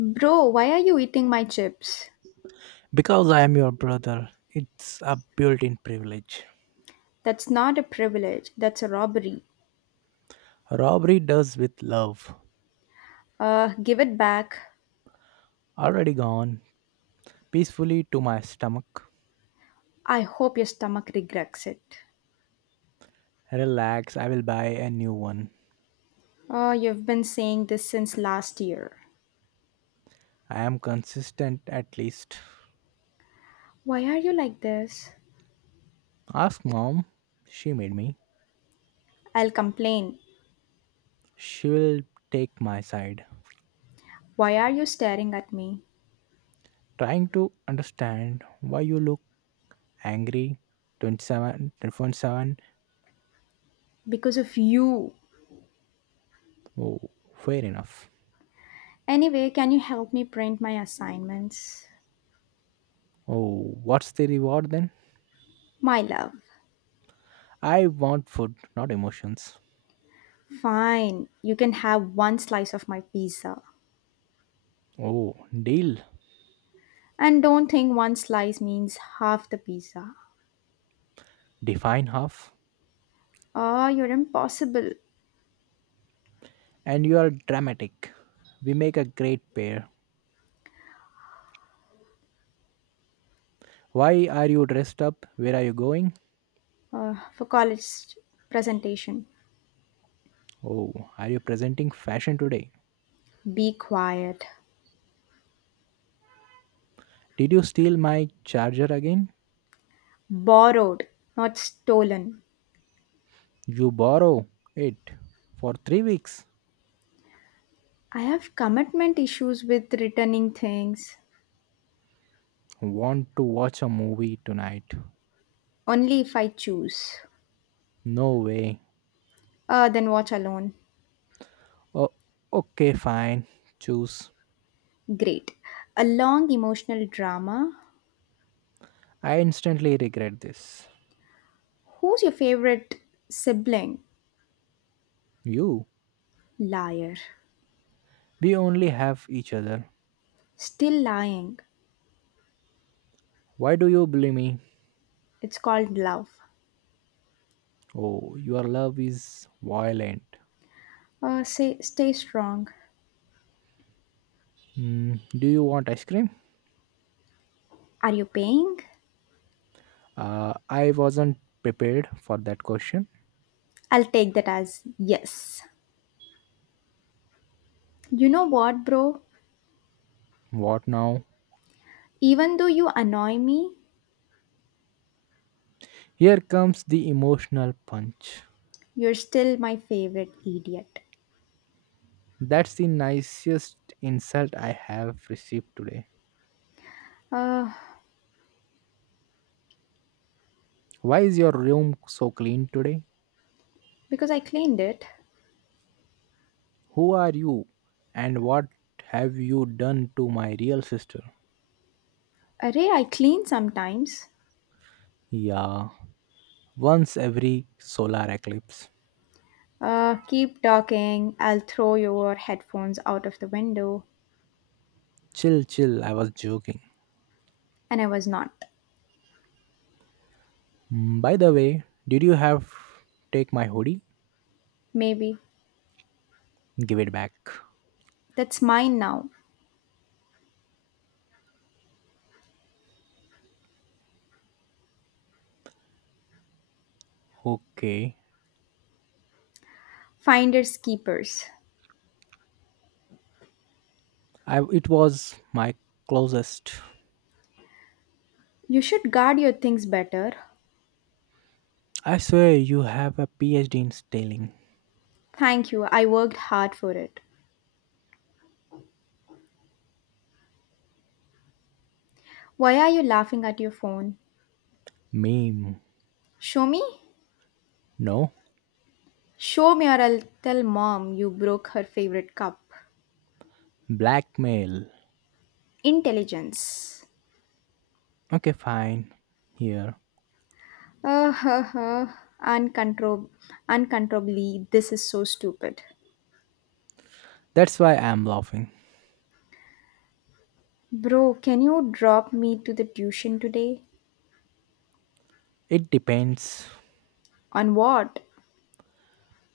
Bro, why are you eating my chips? Because I am your brother, it's a built in privilege. That's not a privilege, that's a robbery. Robbery does with love. Give it back. Already gone, peacefully to my stomach. I hope your stomach regrets it. Relax, I will buy a new one. Oh, you've been saying this since last year. I am consistent at least. Why are you like this? Ask mom, she made me. I'll complain. She will take my side. Why are you staring at me? Trying to understand why you look angry. 27, 27. Because of you. Oh, fair enough. Anyway, can you help me print my assignments? Oh, what's the reward then? My love. I want food not emotions. Fine, you can have one slice of my pizza. Oh, deal. And don't think one slice means half the pizza. Define half. Oh, you're impossible And you are dramatic. We make a great pair. Why are you dressed up? Where are you going? uh, for college presentation. Oh, are you presenting fashion today? Be quiet. Did you steal my charger again? Borrowed, not stolen. You borrow it for 3 weeks. I have commitment issues with returning things. Want to watch a movie tonight? Only if I choose. No way. Then watch alone. Oh, okay, fine. Choose. Great. A long emotional drama. I instantly regret this. Who's your favorite sibling? You. Liar. We only have each other. Still lying. Why do you bully me? It's called love. Oh, your love is violent. Say, stay strong. Mm, do you want ice cream? Are you paying? I wasn't prepared for that question. I'll take that as yes. You know what, bro? What now? Even though you annoy me, Here comes the emotional punch. you're still my favorite idiot. That's the nicest insult I have received today. Uh, Why is your room so clean today? because I cleaned it. Who are you? And what have you done to my real sister? Array, I clean sometimes. Yeah, once every solar eclipse. Keep talking. I'll throw your headphones out of the window. Chill, chill, I was joking. And I was not. Mm, by the way, did you have take my hoodie? Maybe. Give it back. That's mine now. Okay. Finders keepers. It was my closest. You should guard your things better. I swear you have a PhD in stealing. Thank you. I worked hard for it. Why are you laughing at your phone? Meme. Show me? No. Show me or I'll tell mom you broke her favorite cup. Blackmail. Intelligence. Okay, fine. Here. Uh, huh, huh. Uncontrol- Uncontrollably, this is so stupid. That's why I'm laughing. Bro, can you drop me to the tuition today? It depends. On what?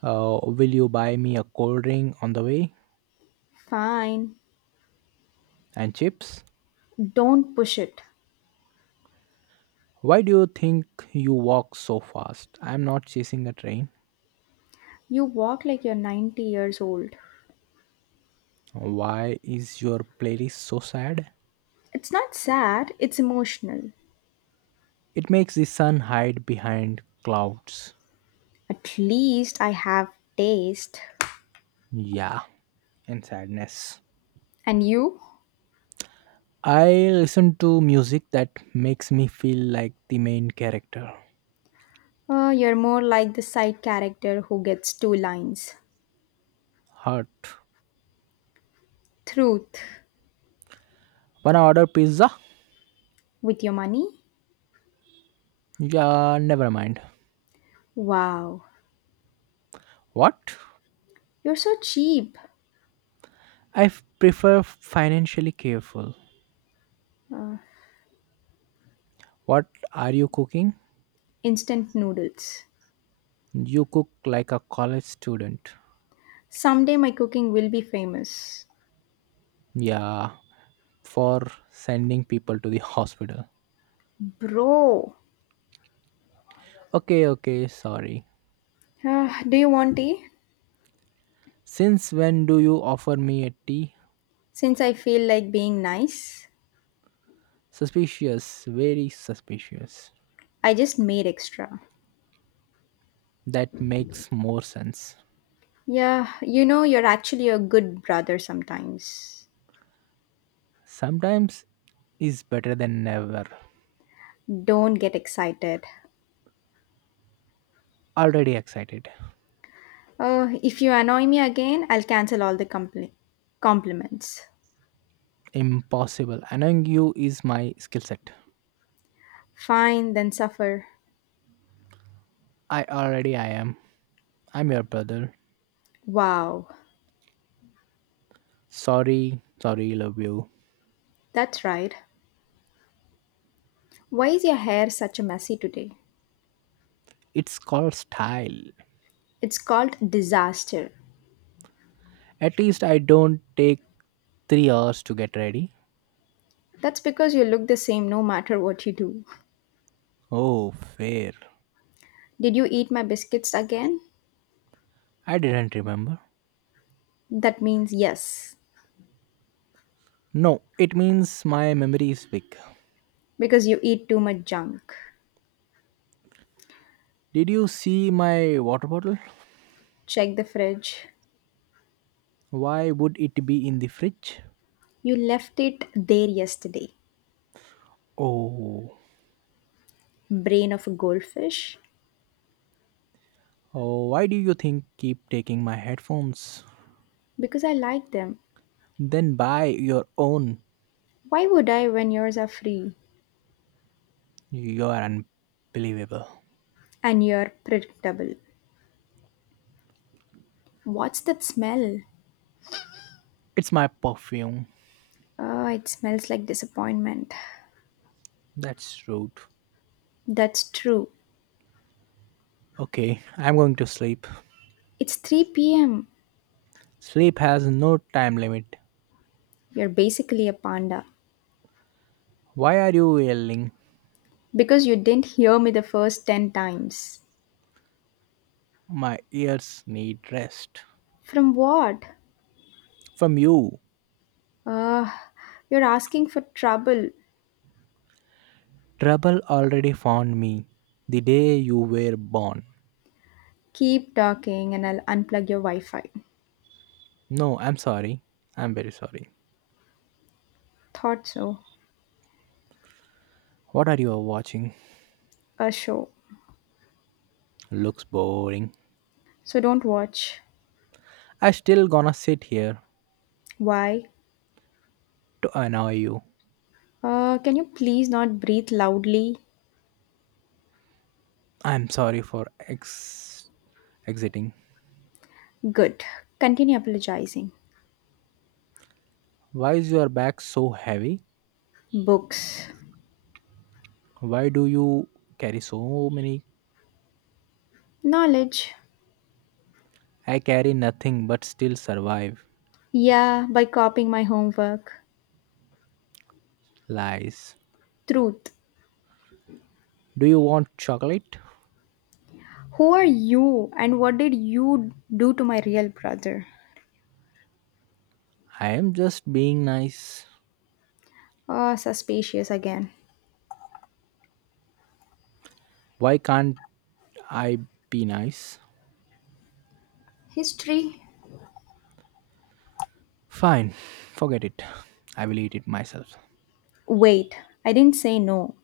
Will you buy me a cold drink on the way? Fine. And chips? Don't push it. Why do you think you walk so fast? I'm not chasing a train. You walk like you're 90 years old. Why is your playlist so sad? It's not sad, it's emotional. It makes the sun hide behind clouds. At least I have taste. Yeah, and sadness. And you? I listen to music that makes me feel like the main character. You're more like the side character who gets two lines. Hurt. Truth. Wanna order pizza? With your money? Yeah, never mind. Wow. What? You're so cheap. Prefer financially careful. What are you cooking? Instant noodles. You cook like a college student. Someday my cooking will be famous. Yeah, for sending people to the hospital. Bro, Okay, okay, sorry. ah, do you want tea? Since when do you offer me a tea? Since I feel like being nice, Suspicious, very suspicious. I just made extra. That makes more sense. Yeah, you know, you're actually a good brother sometimes. Sometimes is better than never. Don't get excited. Already excited. If you annoy me again, I'll cancel all the compliments. Impossible. Annoying you is my skill set. Fine, then suffer. I already I am. I'm your brother. Wow, Sorry, sorry, love you. that's right. Why is your hair such a messy today? It's called style. It's called disaster. At least I don't take 3 hours to get ready. That's because you look the same no matter what you do. Oh, fair. Did you eat my biscuits again? I didn't remember. That means yes, No, it means my memory is weak. because you eat too much junk. Did you see my water bottle? Check the fridge. Why would it be in the fridge? You left it there yesterday. Oh. Brain of a goldfish? Oh, why do you think keep taking my headphones? Because I like them. Then buy your own. Why would I when yours are free You are unbelievable. and you're predictable? What's that smell? It's my perfume. Oh, it smells like disappointment. That's rude. That's true. Okay, I'm going to sleep. It's 3 pm. Sleep has no time limit. You're basically a panda Why are you yelling? because you didn't hear me the first 10 times. My ears need rest. From what? From you. Uh, you're asking for trouble. Trouble already found me the day you were born. Keep talking and I'll unplug your Wi Fi. No, I'm sorry. I'm very sorry. Thought so. What are you watching? A show. Looks boring. So don't watch. I still gonna sit here Why? to annoy you. Can you please not breathe loudly? I'm sorry for exiting. Good. Continue apologizing. Why is your bag so heavy? Books. Why do you carry so many? Knowledge. I carry nothing but still survive. Yeah, by copying my homework. Lies. Truth. Do you want chocolate? Who are you and what did you do to my real brother? I am just being nice. Ah, suspicious again. Why can't I be nice? History. Fine, forget it. I will eat it myself. Wait, I didn't say no.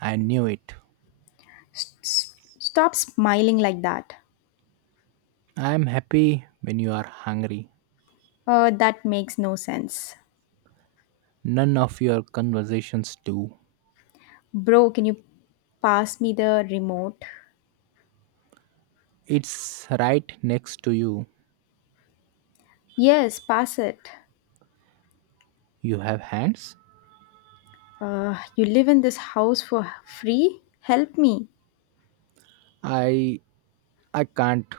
I knew it. Stop smiling like that. I am happy when you are hungry. That makes no sense. None of your conversations do. Bro, can you pass me the remote? It's right next to you. Yes, pass it. You have hands? You live in this house for free? Help me. I I can't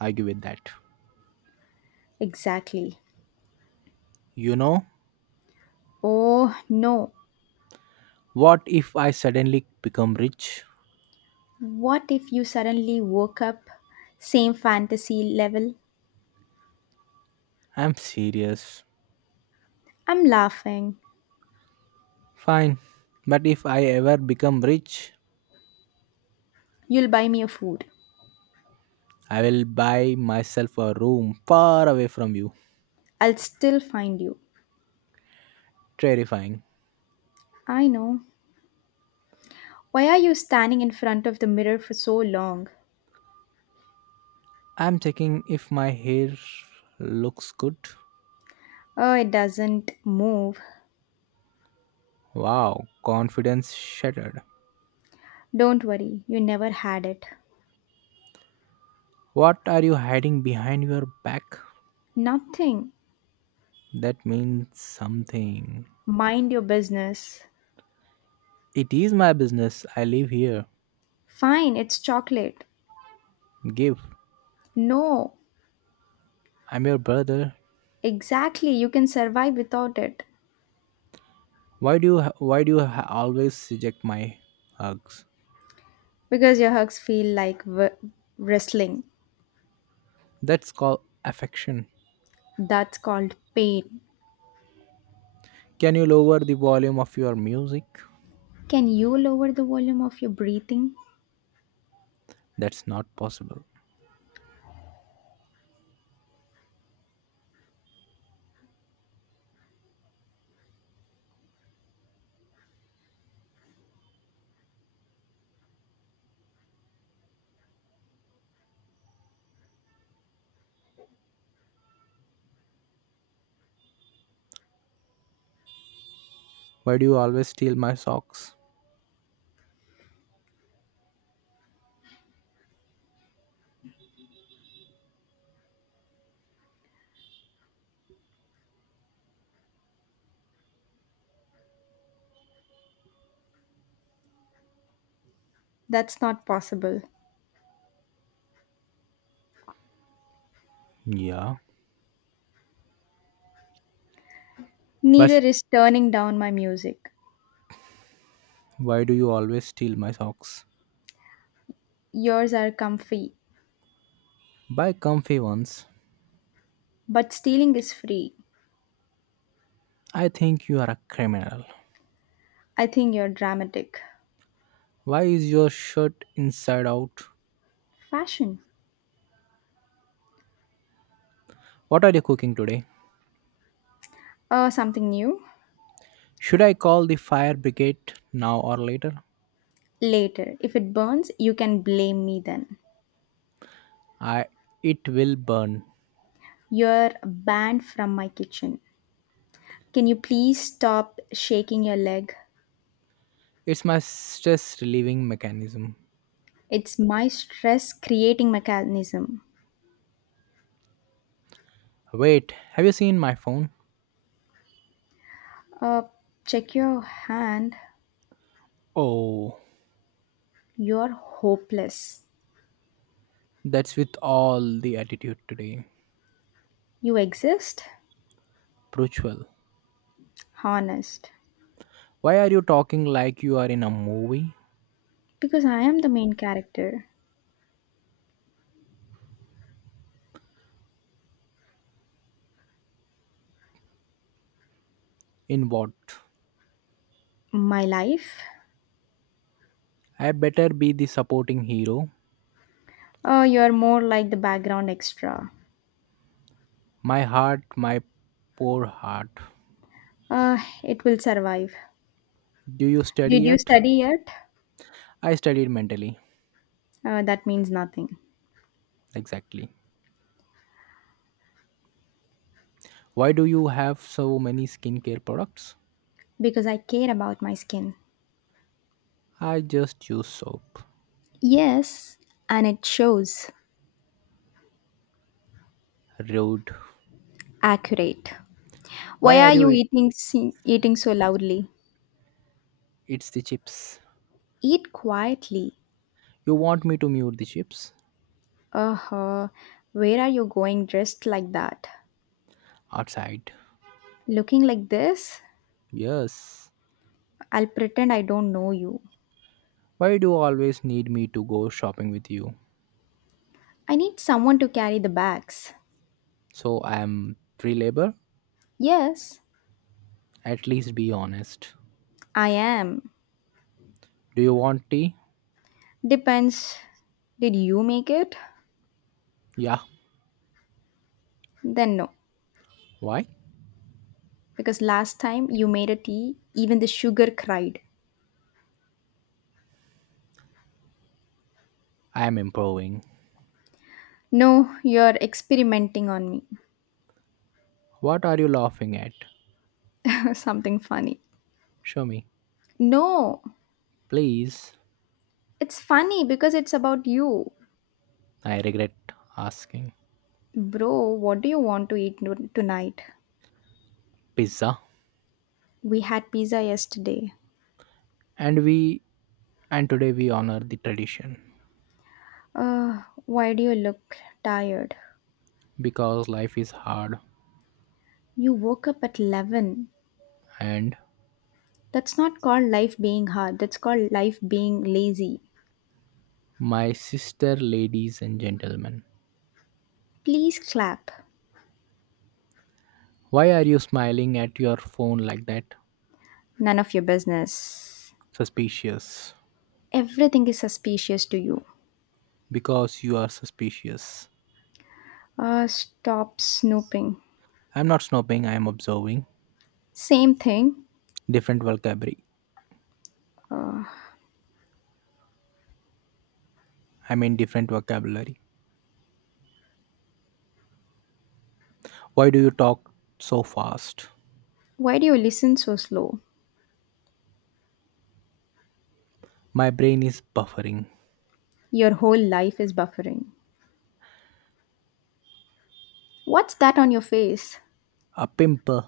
argue with that. Exactly. You know, Oh no. what if I suddenly become rich? What if you suddenly woke up? Same fantasy level? I'm serious. I'm laughing. Fine. But if I ever become rich, You'll buy me a food. I will buy myself a room far away from you. I'll still find you. Terrifying. I know. Why are you standing in front of the mirror for so long? I'm checking if my hair looks good. Oh, it doesn't move. Wow, confidence shattered. Don't worry, you never had it. What are you hiding behind your back? Nothing. That means something. Mind your business. It is my business. I live here. Fine, it's chocolate. Give. No, I'm your brother. exactly, you can survive without it. Why do you always reject my hugs? Because your hugs feel like wrestling. That's called affection. That's called pain. Can you lower the volume of your music? Can you lower the volume of your breathing? That's not possible. Why do you always steal my socks? That's not possible. Yeah, but Neither is turning down my music. why do you always steal my socks? Yours are comfy, Buy comfy ones. but stealing is free. I think you are a criminal. I think you're dramatic. Why is your shirt inside out? Fashion. What are you cooking today? Something new? Should I call the fire brigade now or later? Later. If it burns, you can blame me then. I it will burn. You're banned from my kitchen. Can you please stop shaking your leg? It's my stress relieving mechanism. It's my stress creating mechanism. Wait, have you seen my phone? Uh, Check your hand. Oh, You're hopeless. that's with all the attitude today. You exist? Pruchwal, Honest. why are you talking like you are in a movie? Because I am the main character. In what? My life? I better be the supporting hero. You're more like the background extra. My heart, my poor heart. Uh, it will survive. Do you study Did you yet? study yet? I studied mentally. That means nothing. Exactly. Why do you have so many skincare products? Because I care about my skin. I just use soap. Yes, and it shows. Rude. Accurate. Why Why are are you? you It, eating so loudly? it's the chips. Eat quietly. You want me to mute the chips? Uh-huh. Where are you going dressed like that? Outside. Looking like this? Yes. I'll pretend I don't know you. Why do you always need me to go shopping with you? I need someone to carry the bags. So I am free labor? Yes, At least be honest. I am. Do you want tea? Depends. Did you make it? Yeah. Then no. Why? Because last time you made a tea, even the sugar cried. I am improving. No, you're experimenting on me. What are you laughing at? Something funny. Show me. No, Please. it's funny because it's about you. I regret asking. Bro, what do you want to eat no- tonight? Pizza. We had pizza yesterday. And we and today we honor the tradition Why do you look tired? because life is hard You woke up at 11. and That's not called life being hard, that's called life being lazy. my sister ladies and gentlemen. Please clap. Why are you smiling at your phone like that? None of your business. Suspicious. Everything is suspicious to you. Because you are suspicious. Stop snooping. I'm not snooping, I am observing. Same thing. Different vocabulary. Different vocabulary. Why do you talk so fast? Why do you listen so slow? My brain is buffering. Your whole life is buffering. What's that on your face? A pimple.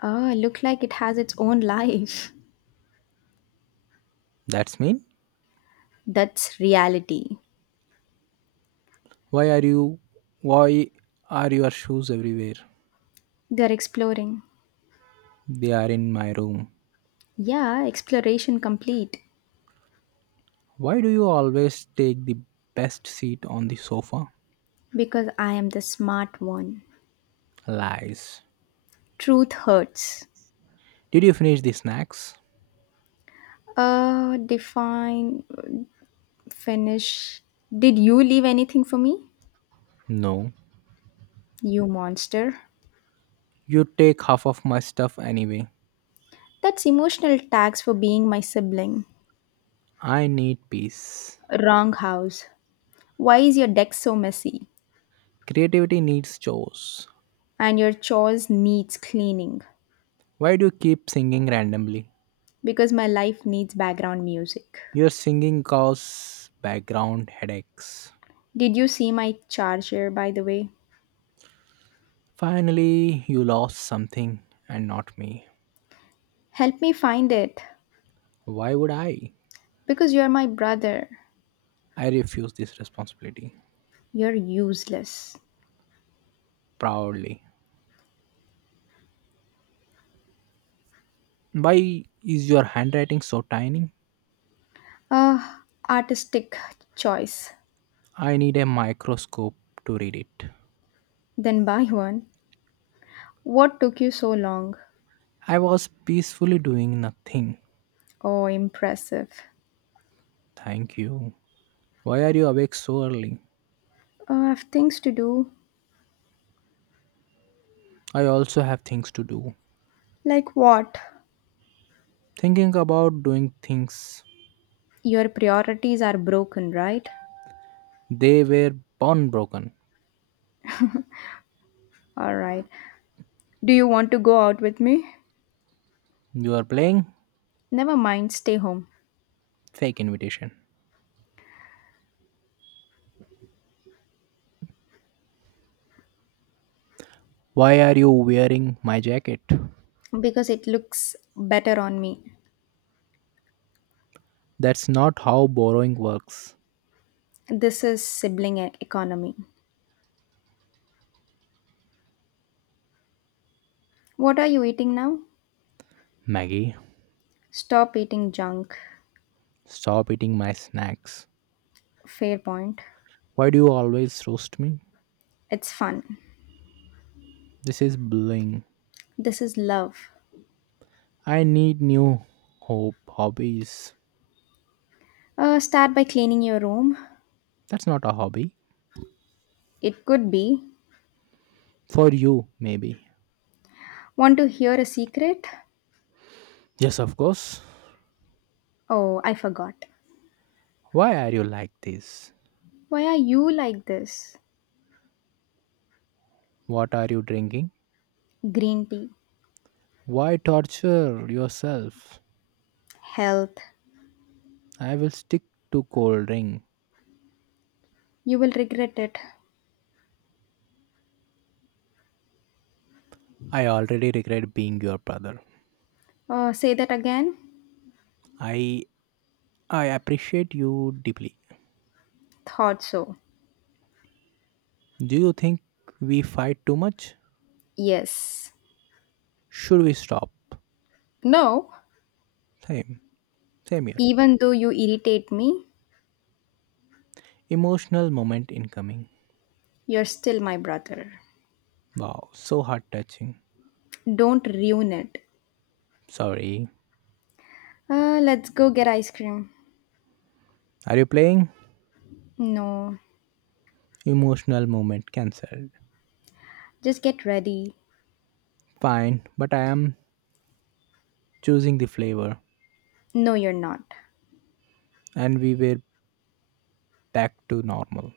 Ah, look like it has its own life. That's mean. That's reality. Why are you. Why are your shoes everywhere? They're exploring. They are in my room. Yeah, exploration complete. Why do you always take the best seat on the sofa? Because I am the smart one. Lies. Truth hurts. Did you finish the snacks? Define, finish. Did you leave anything for me? No. You monster. You take half of my stuff anyway. That's emotional tax for being my sibling. I need peace. Wrong house. Why is your deck so messy? Creativity needs chores. And your chores needs cleaning Why do you keep singing randomly? because my life needs background music. Your singing causes background headaches. Did you see my charger by the way? Finally, you lost something and not me. Help me find it Why would I? because you're my brother. I refuse this responsibility You're useless. proudly. Why is your handwriting so tiny? Ah, artistic choice. I need a microscope to read it. Then buy one. What took you so long? I was peacefully doing nothing. Oh, impressive. Thank you. Why are you awake so early? I have things to do. I also have things to do. Like what? Thinking about doing things, Your priorities are broken, right? they were born broken. All right. Do you want to go out with me? You are playing. Never mind, stay home. Fake invitation. Why are you wearing my jacket? Because it looks better on me. That's not how borrowing works. This is economy. What are you eating now? Maggie, Stop eating junk. stop eating my snacks. Fair point. Why do you always roast me? It's fun. This is bullying. This is love. I need new hope hobbies. Start by cleaning your room. That's not a hobby. It could be. For you, maybe. Want to hear a secret? Yes, of course. Oh, I forgot. Why are you like this? Why are you like this? What are you drinking? Green tea. Why torture yourself? Health. I will stick to cold drink. You will regret it. I already regret being your brother. Say that again? I I appreciate you deeply. Thought so. Do you think we fight too much? Yes. Should we stop? No. Same, same here. Even though you irritate me, Emotional moment incoming. you're still my brother. Wow, so heart touching. Don't ruin it. Sorry. Let's go get ice cream. Are you playing? No, Emotional moment cancelled. just get ready. Fine, but I am choosing the flavor No, you're not. and we were back to normal.